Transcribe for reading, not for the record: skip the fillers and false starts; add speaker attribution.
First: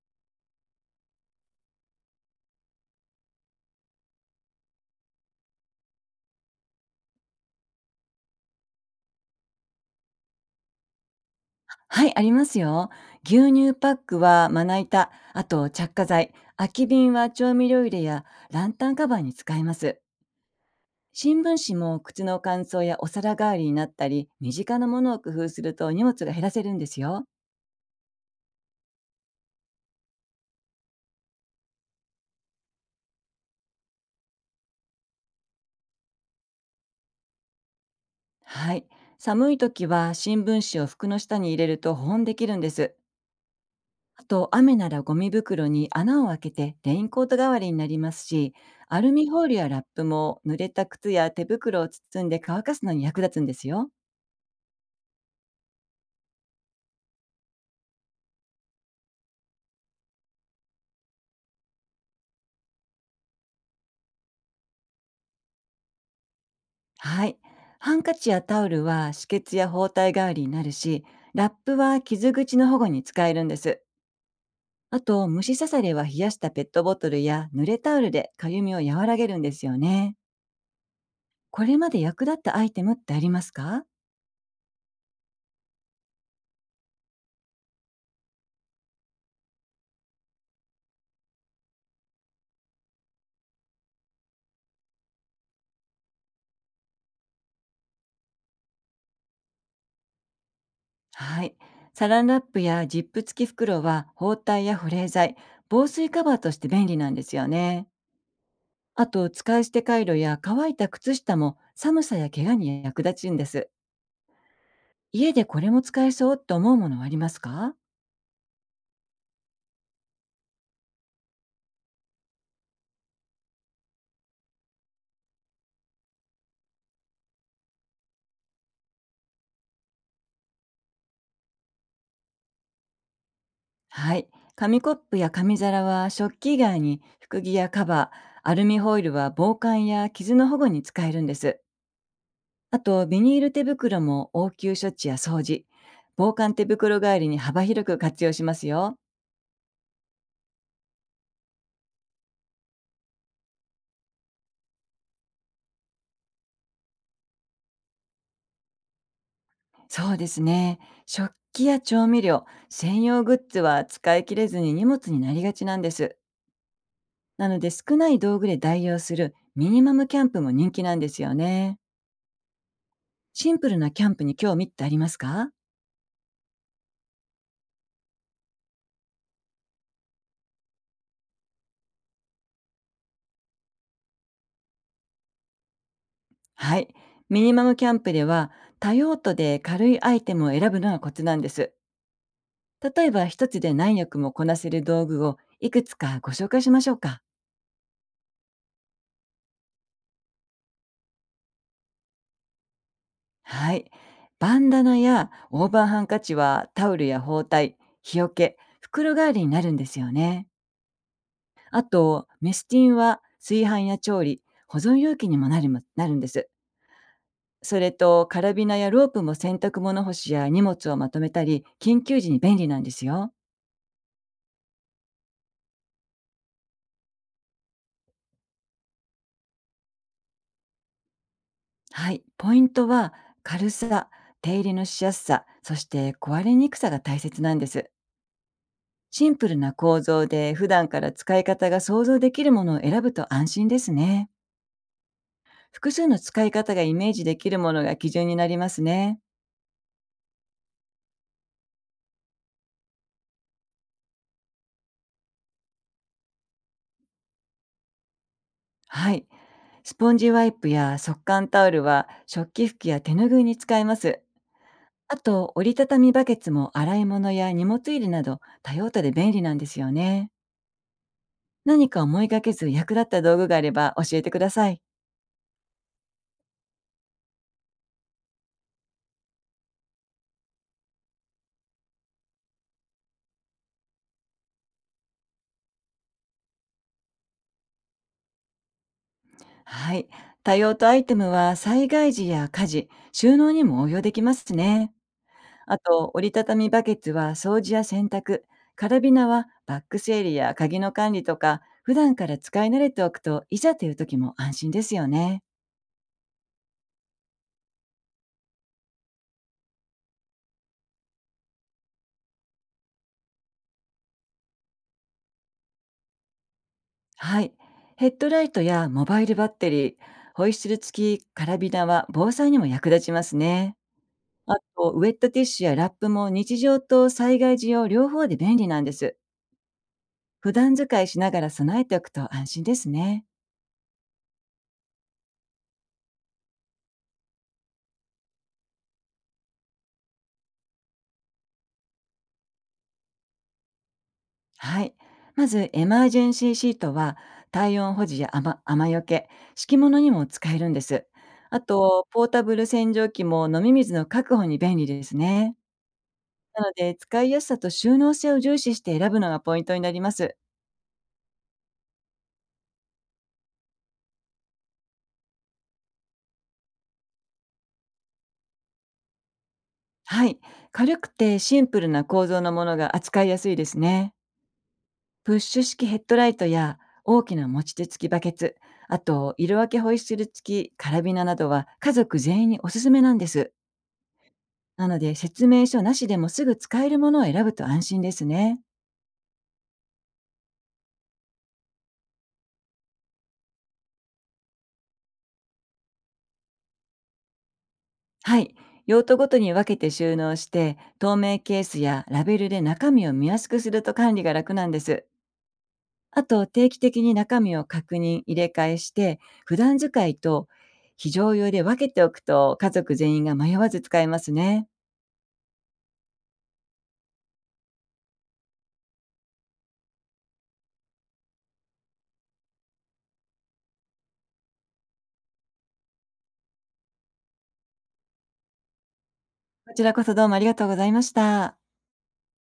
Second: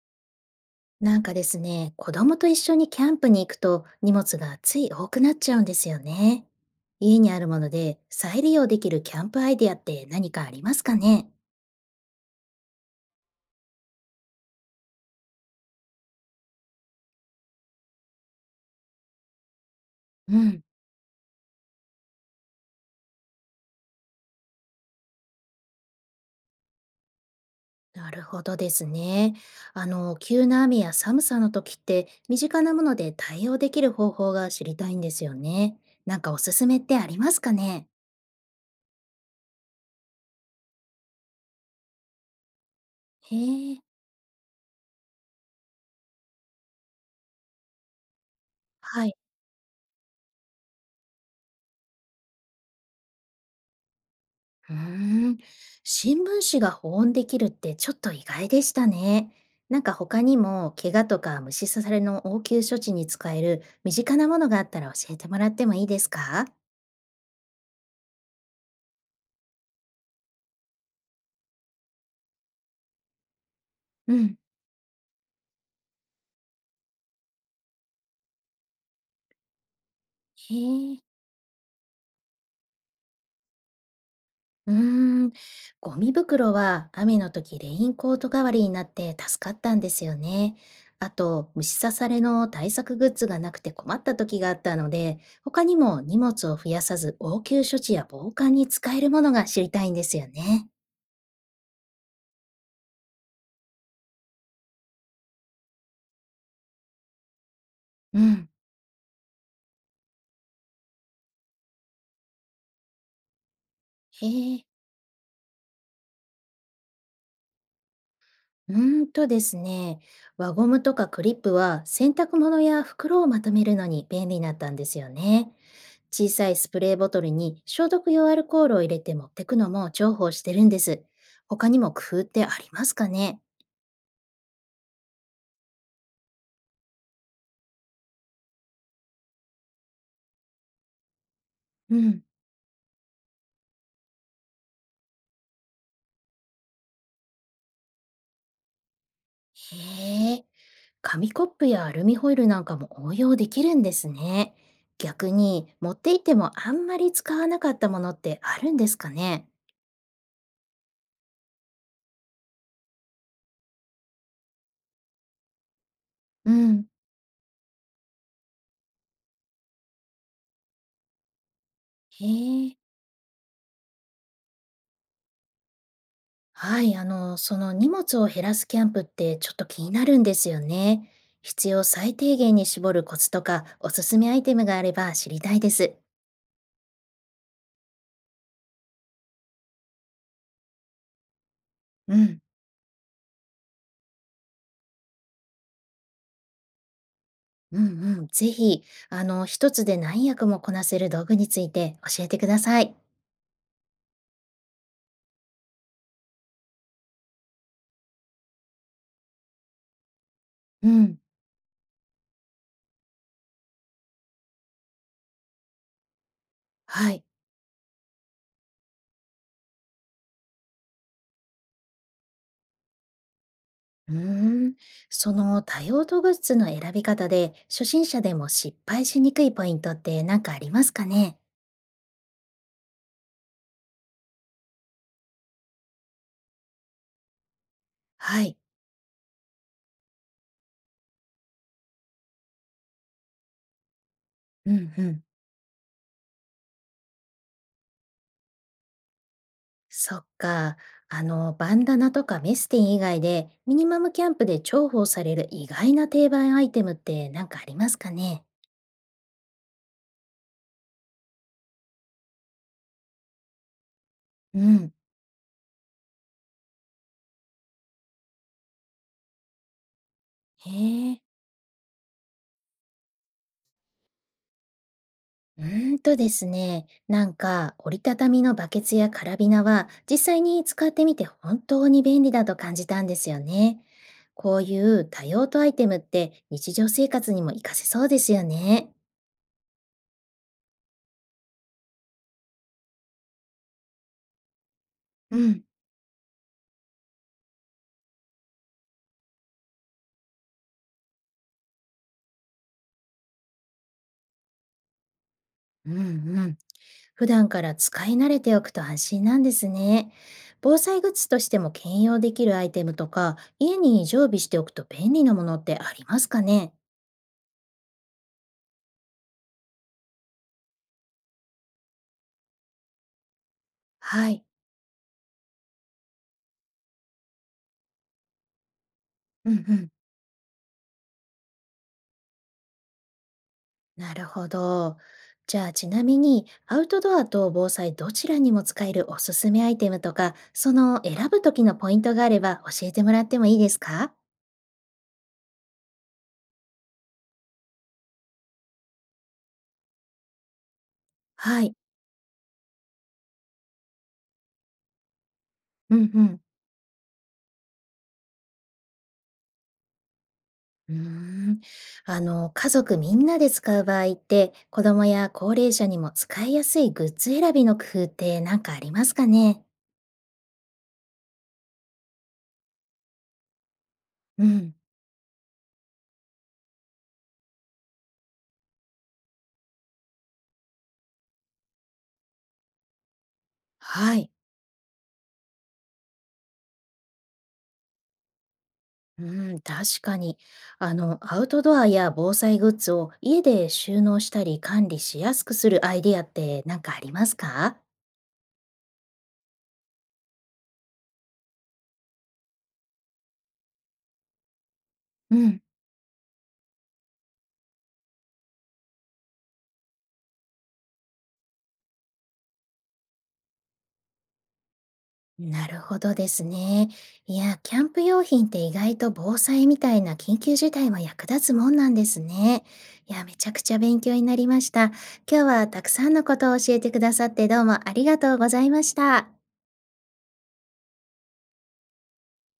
Speaker 1: なんかですね、子供と一緒にキャンプに行くと荷物がつい多くなっちゃうんですよね。家にあるもので再利用できるキャンプアイデアって何かありますかね？
Speaker 2: はい、ありますよ。牛乳パックはまな板、あと着火剤、空き瓶は調味料入れやランタンカバーに使えます。
Speaker 1: うん。
Speaker 2: 新聞紙も靴の乾燥やお皿代わりになったり、身近なものを工夫すると荷物が減らせるんですよ。
Speaker 1: なるほどですね。急な雨や寒さの時って身近なもので対応できる方法が知りたいんですよね。なんかおすすめってありますかね？
Speaker 2: はい。寒い時は新聞紙を服の下に入れると保温できるんです。
Speaker 1: へえ。
Speaker 2: あと、雨ならゴミ袋に穴を開けてレインコート代わりになりますし、ア
Speaker 1: は
Speaker 2: ル
Speaker 1: い。
Speaker 2: ミホイルやラップも濡れた靴や手袋を包んで乾かすのに役立つんですよ。
Speaker 1: うーん、新聞紙が保温できるってちょっと意外でしたね。なんか他にも怪我とか虫刺されの応急処置に使える身近なものがあったら教えてもらってもいいですか？
Speaker 2: はい。ハンカチやタオルは止血や包帯代わりになるし、ラップは傷口の保護に使えるんです。
Speaker 1: うん。
Speaker 2: あと、虫刺されは冷やしたペットボトルや濡れタオルでかゆみを和らげるんですよね。
Speaker 1: へえ。
Speaker 2: これまで役立ったアイテムってありますか？
Speaker 1: うーん、ゴミ袋は雨の時レインコート代わりになって助かったんですよね。あと、虫刺されの対策グッズがなくて困った時があったので、他にも荷物を増やさず応急処置や防寒に使えるものが知りたいんですよね。
Speaker 2: はい。サランラップやジップ付き袋は包帯や保冷剤、防水カバーとして便利なんですよね。
Speaker 1: うん。
Speaker 2: あと、使い捨てカイロや乾いた靴下も寒さや怪我に役立つんです。
Speaker 1: へえ。
Speaker 2: 家でこれも使えそうって思うものはありますか？
Speaker 1: うーんとですね。輪ゴムとかクリップは洗濯物や袋をまとめるのに便利だったんですよね。小さいスプレーボトルに消毒用アルコールを入れて持ってくのも重宝してるんです。他にも工夫ってありますかね？
Speaker 2: はい。紙コップや紙皿は食器以外に服着やカバー、アルミホイルは防寒や傷の保護に使えるんです。
Speaker 1: うん。
Speaker 2: あと、ビニール手袋も応急処置や掃除、防寒手袋代わりに幅広く活用しますよ。
Speaker 1: へえ。紙コップやアルミホイルなんかも応用できるんですね。逆に持っていてもあんまり使わなかったものってあるんですかね？
Speaker 2: そうですね。食器や調味料、専用グッズは使い切れずに荷物になりがちなんです。
Speaker 1: うん。
Speaker 2: なので少ない道具で代用するミニマムキャンプも人気なんですよね。
Speaker 1: へえ。
Speaker 2: シンプルなキャンプに興味ってありますか？
Speaker 1: はい、その荷物を減らすキャンプってちょっと気になるんですよね。必要最低限に絞るコツとか、おすすめアイテムがあれば知りたいです。
Speaker 2: はい。ミニマムキャンプでは、多用途で軽いアイテムを選ぶのがコツなんです。
Speaker 1: うん、
Speaker 2: 例えば、一つで何役もこなせる道具をいくつかご紹介しましょうか。
Speaker 1: うん、うん。ぜひ、一つで何役もこなせる道具について教えてください。
Speaker 2: はい。バンダナやオーバーハンカチはタオルや包帯、日よけ、袋代わりになるんですよね。
Speaker 1: うん、
Speaker 2: あと、メスティンは炊飯や調理、保存容器にもなるんです。
Speaker 1: はい。
Speaker 2: それと、カラビナやロープも洗濯物干しや荷物をまとめたり、緊急時に便利なんですよ。
Speaker 1: うーん、その多用途グッズの選び方で、初心者でも失敗しにくいポイントって何かありますかね？
Speaker 2: はい、ポイントは軽さ、手入れのしやすさ、そして壊れにくさが大切なんです。
Speaker 1: はい。
Speaker 2: シンプルな構造で普段から使い方が想像できるものを選ぶと安心ですね。
Speaker 1: うん、うん。
Speaker 2: 複数の使い方がイメージできるものが基準になりますね。
Speaker 1: そっか。バンダナとかメスティン以外で、ミニマムキャンプで重宝される意外な定番アイテムって何かありますかね？
Speaker 2: はい。スポンジワイプや速乾タオルは食器拭きや手拭いに使えます。
Speaker 1: うん。
Speaker 2: あと、折りたたみバケツも洗い物や荷物入れなど多用途で便利なんですよね。
Speaker 1: へえ。
Speaker 2: 何か思いがけず役立った道具があれば教えてください。
Speaker 1: うーんとですね、なんか折りたたみのバケツやカラビナは実際に使ってみて本当に便利だと感じたんですよね。こういう多用途アイテムって日常生活にも活かせそうですよね。
Speaker 2: はい。多用途アイテムは災害時や火事、収納にも応用できますね。
Speaker 1: うん。
Speaker 2: あと、折りたたみバケツは掃除や洗濯、カラビナはバッグ整理や鍵の管理とか、普段から使い慣れておくといざという時も安心ですよね。
Speaker 1: うんうん。普段から使い慣れておくと安心なんですね。防災グッズとしても兼用できるアイテムとか、家に常備しておくと便利なものってありますかね？
Speaker 2: はい。ヘッドライトやモバイルバッテリー、ホイッスル付きカラビナは防災にも役立ちますね。
Speaker 1: はい。
Speaker 2: あと、ウェットティッシュやラップも日常と災害時用両方で便利なんです。
Speaker 1: うんうん。
Speaker 2: 普段使いしながら備えておくと安心ですね。
Speaker 1: なるほど。じゃあちなみに、アウトドアと防災どちらにも使えるおすすめアイテムとか、その選ぶ時のポイントがあれば教えてもらってもいいですか？
Speaker 2: はい。まず、エマージェンシーシートは、体温保持や雨よけ、敷物にも使えるんです。あ
Speaker 1: はい。
Speaker 2: と、ポータブル洗浄機も飲み水の確保に便利ですね。
Speaker 1: うんうん。
Speaker 2: なので、使いやすさと収納性を重視して選ぶのがポイントになります。
Speaker 1: うーん、家族みんなで使う場合って、子供や高齢者にも使いやすいグッズ選びの工夫って何かありますかね？
Speaker 2: はい。軽くてシンプルな構造のものが扱いやすいですね。
Speaker 1: うん、
Speaker 2: プッシュ式ヘッドライトや大きな持ち手付きバケツ、あと色分けホイッスル付きカラビナなどは家族全員におすすめなんです。
Speaker 1: はい。
Speaker 2: なので説明書なしでもすぐ使えるものを選ぶと安心ですね。
Speaker 1: うん、確かに。アウトドアや防災グッズを家で収納したり管理しやすくするアイディアって何かありますか？
Speaker 2: はい。用途ごとに分けて収納して、透明ケースやラベルで中身を見やすくすると管理が楽なんです。
Speaker 1: うん。
Speaker 2: あと、定期的に中身を確認、入れ替えして、普段使いと非常用で分けておくと家族全員が迷わず使えますね。
Speaker 1: なるほどですね。いや、キャンプ用品って意外と防災みたいな緊急事態も役立つもんなんですね。いや、めちゃくちゃ勉強になりました。今日はたくさんのことを教えてくださってどうもありがとうございました。
Speaker 2: こちらこそどうもありがとうございました。